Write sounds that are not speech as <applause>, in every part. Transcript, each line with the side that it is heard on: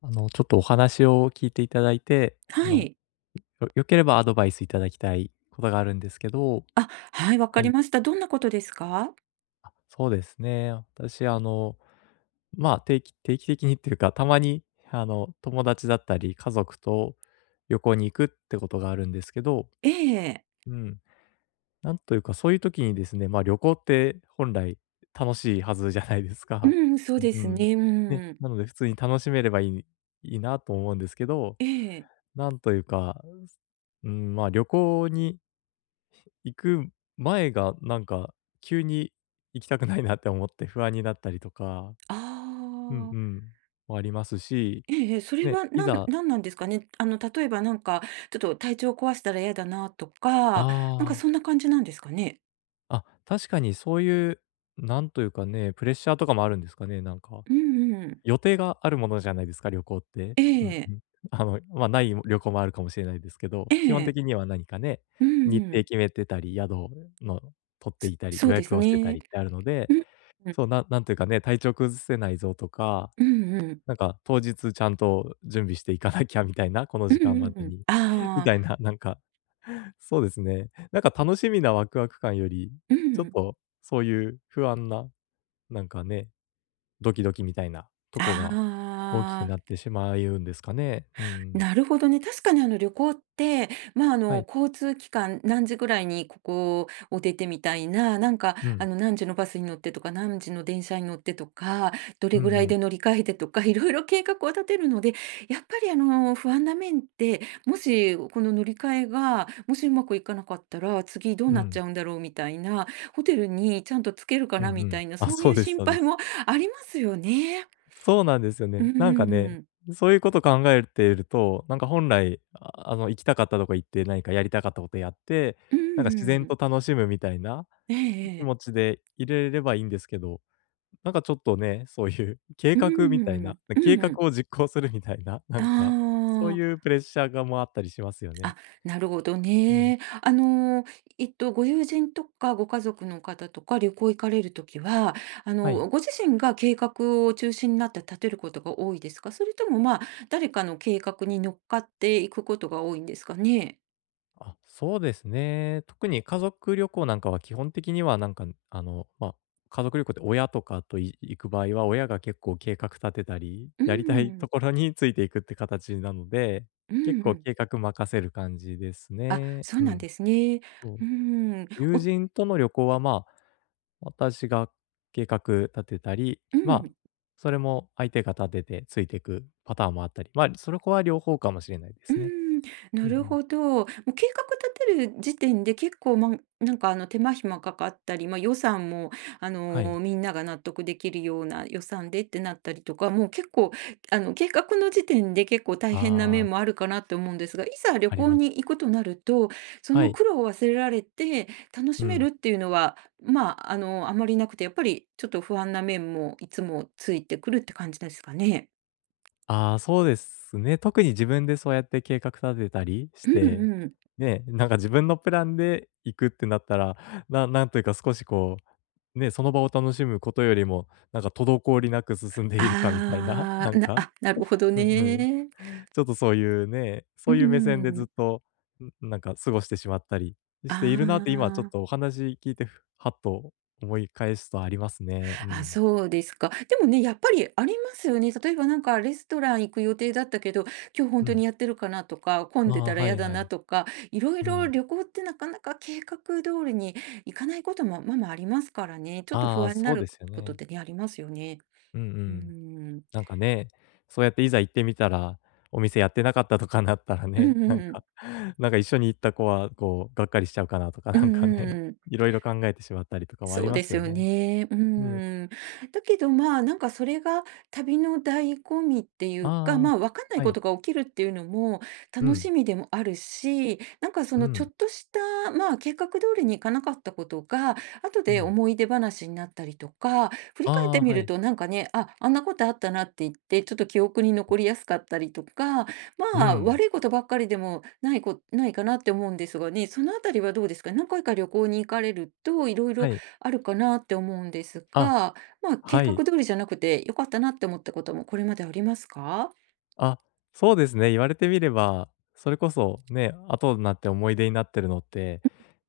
left: ちょっとお話を聞いていただいて、あ
right: は
left: の、
right: い。
left: 良ければアドバイスいただきたいことがあるんですけど、
right: あ、はい、わか
left: は
right: り
left: い。
right: ました。どんなことですか？
left: あ、そうですね。私、まあ、定期的にっていうか、たまに、友達だったり、家族と旅行に行くってことがあるんですけど、
right: ええ。
left: うん。なんというか、そういう時にですね、まあ、旅行って本来楽しいはずじゃないです
right: う
left: か。
right: ん、そう
left: う
right: です
left: ん。
right: ね。う
left: ね、
right: ん。
left: なので普通に楽しめればいいなと思うんですけど、
right: ええ。
left: なんというか、うん、まあ、旅行に行く前が、なんか、急に行きたくないなって思って不安になったりとか、
right: あ
left: うん
right: あ。
left: うん、もありますし、
right: ええ、それ
left: ね、
right: はなんなんなんですかね？あの、例えばなんか、ちょっと体調壊したら嫌だなとか、なんか
left: あ
right: そんな感じなんですかね？
left: あ、あ、確かにそういう、なんというかね、プレッシャーとかもあるんですかね、なんか。
right: うんうん。
left: 予定があるものじゃないですか、旅行って。
right: え
left: うんう
right: え。
left: ん。<laughs> まあ、ない旅行もあるかもしれないですけど、
right: え
left: 基本
right: え。
left: 的には何かね、
right: うん
left: 日
right: う
left: 程
right: ん。
left: 決めてたり、宿の取って
right: そ
left: いたり、
right: そ
left: 予
right: うです
left: 約をしてた
right: ね。
left: りってあるので
right: うん、うん。
left: そう、なんていうかね、体調崩せないぞとか、
right: うんうん。
left: なんか当日ちゃんと準備していかなきゃみたいな、この
right: う
left: 時
right: ん
left: 間ま
right: うんう
left: で
right: ん。
left: に、み
right: ああ。
left: たいな、なんか、そうですね。なんか楽しみなワクワク感より、
right: うん
left: ち
right: う
left: ょっ
right: ん。
left: とそういう不安な、なんかね、ドキドキみたいなとこが大きく
right: あ
left: なっ
right: あ。
left: てしまうんですかね。うん。
right: なるほどね。確かにあの旅行って、まああ
left: は
right: の
left: い。
right: 交通機関、何時ぐらいにここを出てみたいな、なんか
left: うん。
right: あの何時のバスに乗ってとか、何時の電車に乗ってとか、ど
left: う
right: れぐ
left: ん
right: らい
left: うん。
right: で乗り換えてとか、いろいろ計画を立てるので、やっぱりあの不安な面って、もしこの乗り換えが、もしうまくいかなかったら、次どう
left: う
right: なっ
left: ん。
right: ちゃうんだろうみたいな、ホテルにちゃんとつけるか
left: うん
right: な
left: う
right: み
left: ん。
right: たいな、
left: あ、
right: そう
left: そ
right: い
left: う
right: う
left: です
right: 心
left: そうで
right: 配
left: す。
right: もありますよね。
left: そうなんですよ
right: うん
left: ね。
right: う
left: なんか
right: んう
left: ね、
right: ん。
left: そういうこと考えていると、なんか本来、行きたかったとこ行って、何かやりたかったことやって、
right: うん
left: なんか
right: う
left: 自然
right: ん。
left: と楽しむみたいな
right: えええ
left: 気持
right: え。
left: ちでいれればいいんですけど、なんかちょっとね、そういう <laughs> 計
right: う
left: 画みたいな、
right: ん、う
left: 計画
right: ん、
left: を実行するみたいな、なんか、そうい
right: あ
left: うプレッシャーがもあったりしますよ
right: あ、
left: ね。
right: あ、なるほど
left: うん。
right: ね。ご友人とかご家族の方とか旅行行かれるときは、あ
left: はい。
right: の、ご自身が計画を中心になって立てることが多いですか？それとも、まあ、誰かの計画に乗っかっていくことが多いんですかね？
left: あ、そうですね。特に家族旅行なんかは基本的にはなんか、まあ、家族旅行って親とかと行く場合は、親が結構計画立てたり、
right: うー
left: やりたい
right: ん、
left: ところについていくって形なので、
right: う
left: 結
right: ん
left: 構
right: うん。
left: 計画任せる感じです
right: あ、
left: ね。
right: そう
left: う
right: なん
left: ん。
right: ですね。
left: そう。
right: うん。
left: 友人との旅行は、まあ、私が計画立てたり、
right: う
left: まあ、
right: ん。
left: それも相手が立ててついていくパターンもあったり、まあ、それこは両方かもしれないで
right: うー
left: すね。
right: ん、
left: う
right: な
left: んう
right: る
left: ん。
right: ほど。もう計画立てる時点で結構、ま、なんかあの手間暇かかったり、ま、予算もあ
left: はい。
right: の、みんなが納得できるような予算でってなったりとか、もう結構あの計画の時点で結構大変な
left: あ
right: 面も
left: あ、
right: あるかなって思うんですが、いざ旅
left: あり
right: 行
left: ま
right: に
left: す。
right: 行くとなると、そ
left: は
right: の
left: い。
right: 苦労を忘れられて楽
left: う
right: しめ
left: ん。
right: るっていうのは、まあ、あの、あまりなくて、やっぱりちょっと不安な面もいつもついてくるって感じですかね。
left: ああ、そうですね。特に自分でそうやって計画立てたりし
right: うん
left: て、
right: うん。
left: ね、なんか自分のプランで行くってなったら、なんというか少しこう、ね、その場を楽しむことよりも、なんか滞りなく進んでいるかみたいな、<laughs>
right: あ
left: な
right: あ、
left: んか、
right: なるほど
left: うんうん。
right: ね。
left: ちょっとそういうね、
right: う
left: そういう目線でずっ
right: ん。
left: と、なんか過ごしてしまったりしているなって今ちょっと
right: あ
left: お話聞いて、ふはっと思い返すとありますね。う
right: あ、あ、
left: ん。
right: そうですか。でもね、やっぱりありますよね。例えばなんかレストラン行く予定だったけど、今日本
left: う
right: 当
left: ん。
right: にやってるかなとか、混
left: あ
right: んで
left: あ、
right: たら
left: は
right: 嫌
left: い
right: だ
left: はい。
right: なとか、いろい
left: う
right: ろ
left: ん。
right: 旅行ってなかなか計画通りに行かないことも、まあまあありますからね。ちょっと
left: あ
right: 不
left: あ、
right: 安に
left: そ
right: な
left: うで
right: る
left: すよ
right: ことっ
left: ね。
right: てね、ありますよね。
left: うんう
right: うー
left: ん。
right: ん。
left: なんかね、そうやっていざ行ってみたら、お店やってなかったとかなったら
right: うんう
left: ね、な
right: ん
left: ん
right: うん。
left: か <laughs> なんか一緒に行った子はこう、がっかりしちゃうかなとか、
right: う
left: なんか
right: んうん
left: ね、
right: うん。
left: <laughs> いろいろ考えてしまったりとかもあり
right: そう
left: ま
right: で
left: す
right: す
left: よ
right: よ
left: ね。
right: ね。う
left: うん。
right: ん。だけど、まあ、なんかそれが旅の醍醐味っていうか、ま
left: ああ、
right: あ、わかんない
left: は
right: こ
left: い。
right: とが起きるっていうのも
left: う
right: 楽
left: ん、
right: しみでもあるし、なんかそ
left: う
right: のちょ
left: ん、
right: っとした、まあ、計画通りにいかなかったことが、後
left: う
right: で
left: ん。
right: 思い出話になったりとか、振
left: あ
right: り返って
left: あ、
right: み
left: は
right: る
left: い。
right: となんかね、あ、あんなことあったなって言って、ちょっと記憶に残りやすかったりとか、
left: う
right: まあ、
left: ん、
right: 悪いことばっかりでもないかなって思うんですがね、そのあたりはどうですか、何回か旅行に行かれると、いろい
left: は
right: ろ
left: い。
right: あるかなって思うんです
left: あ、
right: が、まあ、計
left: は
right: 画
left: い。
right: 通りじゃなくて良かったなって思ったこともこれまでありますか？
left: あ、そうですね、言われてみれば、それこそね、後になって思い出になってるのって、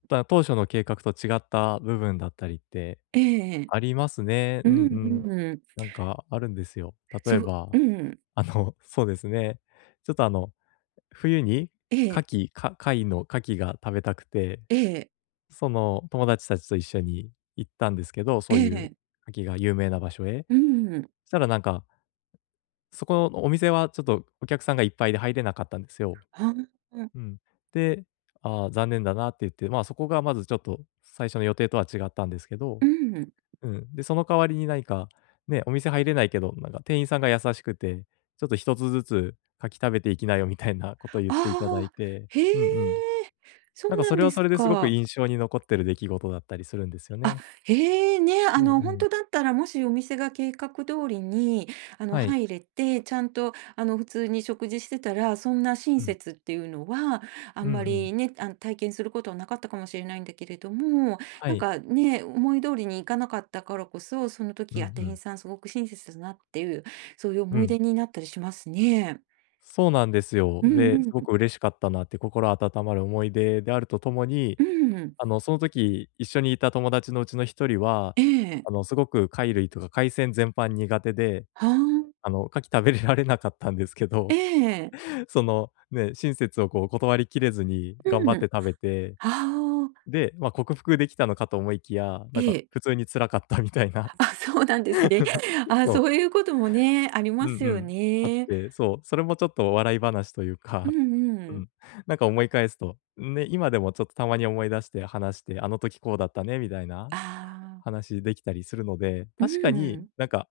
left: 当初の計画と違った部分だったりって
right: ええええ。
left: ありますね。
right: う
left: うん
right: ん
left: うん。
right: うん。
left: なんかあるんですよ。例
right: そ
left: え
right: う、
left: ば、
right: うん。
left: <laughs> そうですね。ちょっと冬に
right: え
left: 牡
right: え、
left: 蠣、貝の牡蠣が食べたくて、
right: ええ、
left: その友達たちと一緒に行ったんですけど、そ
right: え
left: ういう
right: え。
left: 牡蠣が有名な場所へ。
right: うん。
left: そしたらなんか、そこのお店はちょっとお客さんがいっぱいで入れなかったんですよ。
right: あ、
left: うん。で、ああ、残念だなって言って、まあそこがまずちょっと最初の予定とは違ったんですけど、
right: うん。
left: うん。で、その代わりに何か、ね、お店入れないけど、なんか店員さんが優しくて、ちょっと一つずつ「柿食べていきなよ」みたいなこと言っていただい
right: ああ、
left: て、
right: へえ、
left: うんうん。
right: そ
left: なん
right: う
left: か
right: な
left: そ
right: ん
left: れ
right: で
left: は
right: す
left: それですごく
right: か。
left: 印象に残ってる出来事だったりするんですよ
right: あ、
left: ね。
right: へえ、ね、あ
left: うんう
right: の、本
left: ん。
right: 当だったら、もしお店が計画通りに、あの、
left: はい。
right: 入れて、ちゃんと、あの、普通に食事してたら、そんな親
left: うん。
right: 切っていうのは、あ
left: うん
right: ん
left: う
right: ま
left: ん。
right: りね、あの、体験することはなかったかもしれないんだけれども、
left: は
right: なん
left: い。
right: かね、思い通りにいかなかったからこそ、その
left: うんう
right: 時、あ、店員
left: ん。
right: さんすごく親切だなっていう、そういう
left: う
right: 思い
left: ん。
right: 出になったりしますね。
left: そうなんですよ。
right: うんう
left: で、す
right: ん
left: ご
right: うん。
left: く嬉しかったなって心温まる思い出であるとともに、
right: うん。
left: その時一緒にいた友達のうちの一人は、
right: ええ。
left: すごく貝類とか海鮮全般苦手で
right: はあ。
left: 牡蠣食べれられなかったんですけ
right: え
left: ど、
right: え。
left: <laughs> その、ね、親切をこう断りきれずに頑張
right: う
left: って
right: ん。
left: 食べて、
right: はあ。
left: で、ま、克服できたのかと思いきや、なん
right: え
left: か普
right: え。
left: 通に辛かったみたいな、
right: <laughs> あ、
left: <laughs>
right: そうなんですね。<laughs> あ、
left: そう、
right: そういうこともね、あり
left: う
right: ま
left: ん
right: す
left: う
right: よ
left: ん、あっ
right: ね。
left: て、そう、それもちょっと笑い話という
right: う
left: か、
right: んう
left: う
right: ん。
left: ん、なんか思い返すと、ね、今でもちょっとたまに思い出して話して、あの時こうだったねみたいな
right: ああ、
left: 話できたりするので、
right: う
left: 確かに
right: ん。
left: なんか、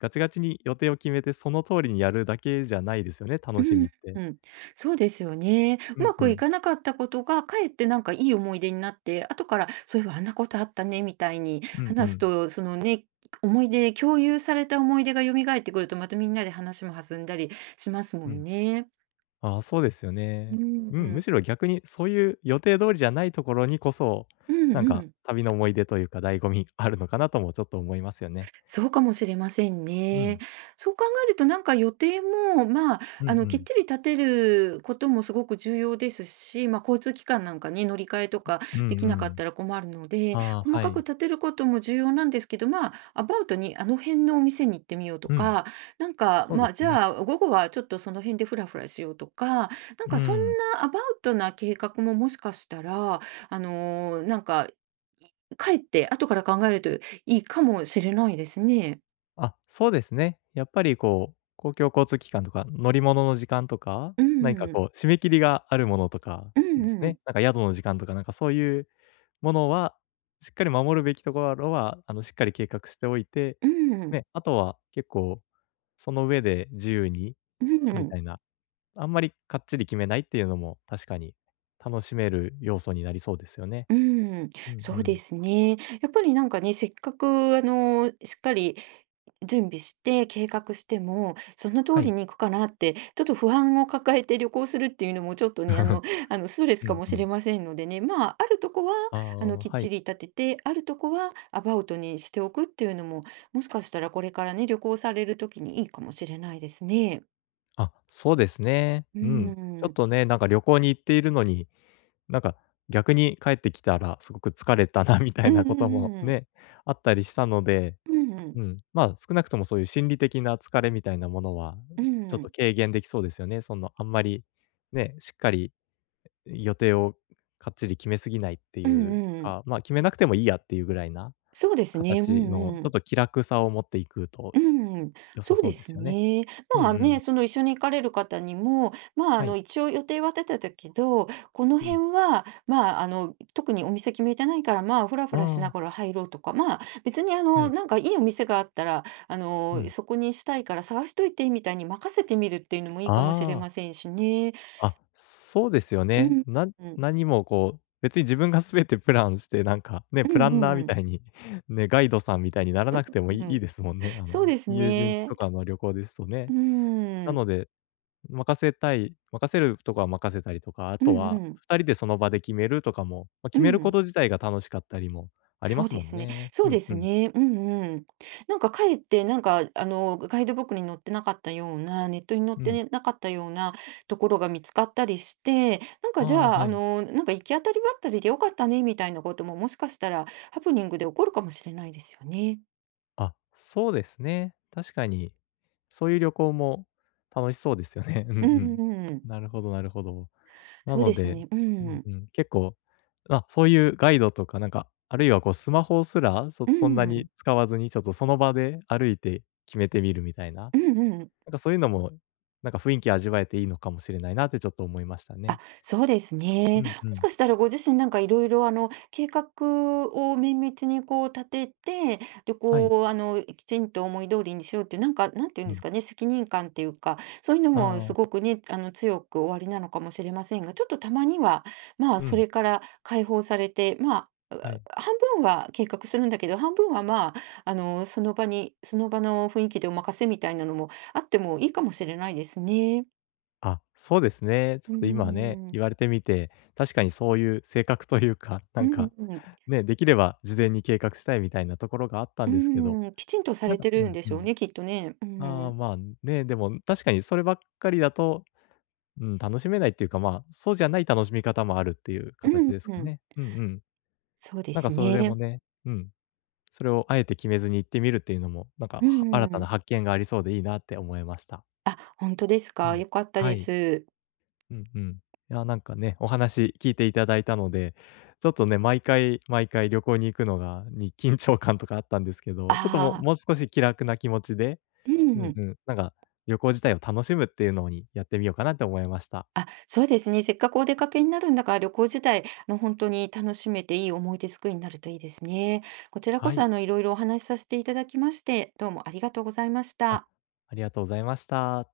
left: ガチガチに予定を決めてその通りにやるだけじゃないですよね、楽
right: う
left: しみっ
right: ん、
left: て。
right: うん。そうですよね。
left: う
right: う
left: ん
right: ま
left: う
right: くい
left: ん。
right: かなかったことが、かえってなんかいい思い出になって、後からそういえばあんなことあったねみたいに
left: うんう
right: 話す
left: ん。
right: と、そのね、思い出共有された思い出が蘇ってくると、またみんなで話も弾んだりしますも
left: う
right: ん
left: ん。
right: ね。
left: ああ、そうですよ
right: う
left: ね。
right: ん
left: う
right: う
left: ん、む
right: ん。
left: しろ逆にそういう予定通りじゃないところにこそ、
right: うん
left: なん
right: う
left: か
right: ん。
left: 旅の思い出というか醍醐味 <laughs> あるのかなともちょっと思いますよね。
right: そうかもしれません
left: う
right: ね。
left: ん。
right: そう考えるとなんか予定も、まあ、
left: うんう
right: あの、きっ
left: ん。
right: ちり立てることもすごく重要ですし、まあ、交通機関なんかね、乗り換えとか
left: うんう
right: できなかっ
left: ん。
right: たら困るので、
left: ああ、
right: 細
left: は
right: かく
left: い。
right: 立てることも重要なんですけど、まあ、アバウトにあの辺のお店に行ってみようと
left: うん。
right: か、なんか、
left: そう
right: ま
left: で
right: あ、じ
left: すね。
right: ゃあ午後はちょっとその辺でフラフラしようとか、なん
left: う
right: かそん
left: ん。
right: なアバウトな計画ももしかしたら、あの、なんか、帰って後から考えるといいかもしれないですね。
left: あ、そうですね。やっぱりこう、公共交通機関とか乗り物の時間とか、
right: う
left: 何か
right: ん、
left: こう締め切りがあるものとか
right: う
left: です
right: んうん、
left: ね。なんか宿の時間とか、なんかそういうものは、しっかり守るべきところは、しっかり計画しておいて、
right: うん、
left: ね、あとは結構、その上で自由に
right: う
left: みた
right: ん、
left: いな、あんまりかっちり決めないっていうのも確かに楽しめる要素になりそうですよね。
right: うん、
left: うんう
right: そうで
left: ん。
right: すね。やっぱりなんかね、せっかくあの、しっかり準備して計画しても、その通
left: は
right: り
left: い。
right: に行くかなって、ちょっと不安を抱えて旅行するっていうのもちょっとね、あの、
left: <laughs>
right: <laughs> あの、ストレス
left: う
right: か
left: ん
right: も
left: う
right: し
left: ん。
right: れませんのでね、まあ、あるとこは、
left: あ
right: あの、
left: あ、
right: きっ
left: は
right: ち
left: い。
right: り立てて、あるとこはアバウトにしておくっていうのも、もしかしたらこれからね、旅行されるときにいいかもしれないですね。
left: あ、そうですね。
right: う
left: うん。ちょっ
right: ん。
left: とね、なんか旅行に行っているのに、なんか逆に帰ってきたらすごく疲れたな <laughs> みた
right: う
left: い
right: ん
left: な
right: う
left: こ
right: んう
left: とも
right: んうん。
left: ね、あったりしたので
right: うんうん。
left: うん、まあ、少なくともそういう心理的な疲れみたいなものは、ちょっと軽減できそうですよね。その、あんまり、ね、しっかり予定をかっちり決めすぎないって
right: う
left: いう
right: んうん。
left: か、まあ、決めなくてもいいやっていうぐらいな
right: そうですね。う
left: 形の、
right: んう
left: ちょっ
right: ん。
left: と気楽さを持っていくと
right: うん。
left: 良さ
right: そう
left: そ
right: で
left: うで
right: す
left: すよね。
right: ね。
left: うん
right: まあ
left: う
right: ね、
left: ん。
right: その、一緒に行かれる方にも、まあ、あ
left: は
right: の、
left: い。
right: 一応予定は立てたけど、この
left: うん。
right: 辺は、まあ、あの、特にお店決めてないから、まあ、フラフ
left: あ
right: ラしな
left: あ、
right: がら入ろうとか、まあ、別に、あ
left: は
right: の、
left: い。
right: なんかいいお店があったら、あ
left: う
right: の、
left: ん。
right: そこにしたいから探しといてみたいに任せてみるっていうのもいいかもしれ
left: ああ。
right: ませんしね。
left: あ、そうですよ
right: う
left: ね。
right: ん。
left: な
right: うん。
left: 何もこう、別に自分がすべてプランして、なんか、ね、
right: う
left: プランナー
right: ん
left: み
right: うん。
left: たいに、<laughs> ね、ガイドさんみたいにならなくてもい
right: う
left: いいい
right: ん。
left: ですもんね。
right: そうです
left: 友人
right: ね。
left: とかの旅行ですと
right: う
left: ね。
right: ー
left: な
right: ん。
left: ので、任せるとこは任せたりとか、あ
right: う
left: と
right: んう
left: は
right: ん。
left: 2人でその場で決めるとかも、まあ、
right: う
left: 決めるこ
right: ん。
left: と自体が楽しかったりもありま
right: そう
left: す
right: で
left: もん
right: すね。
left: ね。
right: そう
left: う
right: で
left: んう
right: す
left: ん。
right: ね。うんうん。なんかかえって、なんか、あの、ガイドブックに載ってなかったような、ネットに載っ
left: うん。
right: てなかったようなところが見つかったりして、なん
left: あ
right: かじ
left: あ、
right: ゃあ、
left: は
right: あ
left: い。
right: の、なんか行き当たりばったりでよかったね、みたいなことももしかしたらハプニングで起こるかもしれないですよね。
left: あ、そうですね。確かに、そういう旅行も楽しそうですよね。<laughs> うんう
right: うん
left: ん。
right: うんうん。
left: なるほどなるほど。な
right: そう
left: の
right: です
left: で、
right: ね。う
left: うん
right: ん。
left: うん、結構、あ、そういうガイドとかなんか、あるいはこうスマホすら、そ
right: う
left: そんなに
right: ん。
left: 使わずに、ちょっとその場で歩いて決めてみるみたいな、
right: う
left: な
right: んうん。
left: んかそういうのも、なんか雰囲気味わえていいのかもしれないなってちょっと思いましたね。
right: そうです
left: う
right: ね。
left: んう
right: もし
left: ん。
right: かしたらご自身なんかいろいろあの計画を綿密にこう立てて、旅
left: は
right: 行
left: い。
right: をあのきちんと思い通りにしようっていう、なんか、なんていうん
left: う
right: です
left: ん。
right: かね、責任感っていうか、そういうの
left: あ
right: もす
left: あ、
right: ごくね、あの強くおありなのかもしれませんが、ちょっとたまには、まあ
left: う
right: そ
left: ん、
right: れから解放されて、まあ、
left: はい。
right: 半分は計画するんだけど、半分はまあ、あの、その場に、その場の雰囲気でお任せみたいなのもあってもいいかもしれないですね。
left: あ、そうですね。ちょっ
right: う
left: と今ね、
right: ん。
left: 言われてみて、確かにそういう性格というか、な
right: う
left: んか、
right: んうん、
left: ね、できれば事前に計画したいみたいなところがあった
right: う
left: んですけど、
right: ーん、きちんとさ
left: なん
right: れ
left: か
right: て
left: う
right: るん
left: ん
right: で
left: う
right: しょう
left: ん。
right: ね、きっとね。う
left: ああ、
right: ん。
left: まあ、ね、でも確かにそればっかりだと、うん、楽しめないっていうか、まあ、そうじゃない楽しみ方もあるっていう
right: う
left: 形
right: ん
left: です
right: う
left: か
right: ん。
left: ね。うんうん。
right: そうで
left: なんか
right: す
left: それも
right: ね。
left: ね、うん、それをあえて決めずに行ってみるっていうのも、なんか、
right: う
left: 新たな
right: ん、
left: 発見がありそうでいいなって思いました。
right: あ、本当です
left: う
right: か。
left: ん。
right: 良かった
left: は
right: で
left: い。
right: す。
left: うんうん。いや、なんかね、お話聞いていただいたので、ちょっとね、毎回毎回旅行に行くのがに <laughs> 緊張感とかあったんですけど、ちょっともう
right: ああ、
left: もう少し気楽な気持ちで、
right: う
left: うん
right: ん。
left: うん、なんか旅行自体を楽しむっていうのにやってみようかなって思いました。
right: あ、そうですね。せっかくお出かけになるんだから、旅行自体、あの、本当に楽しめていい思い出作りになるといいですね。こちら
left: は
right: こそ、
left: い。
right: あの、いろいろお話しさせていただきまして、どうもありがとうございまし
left: あ、
right: た。
left: ありがとうございました。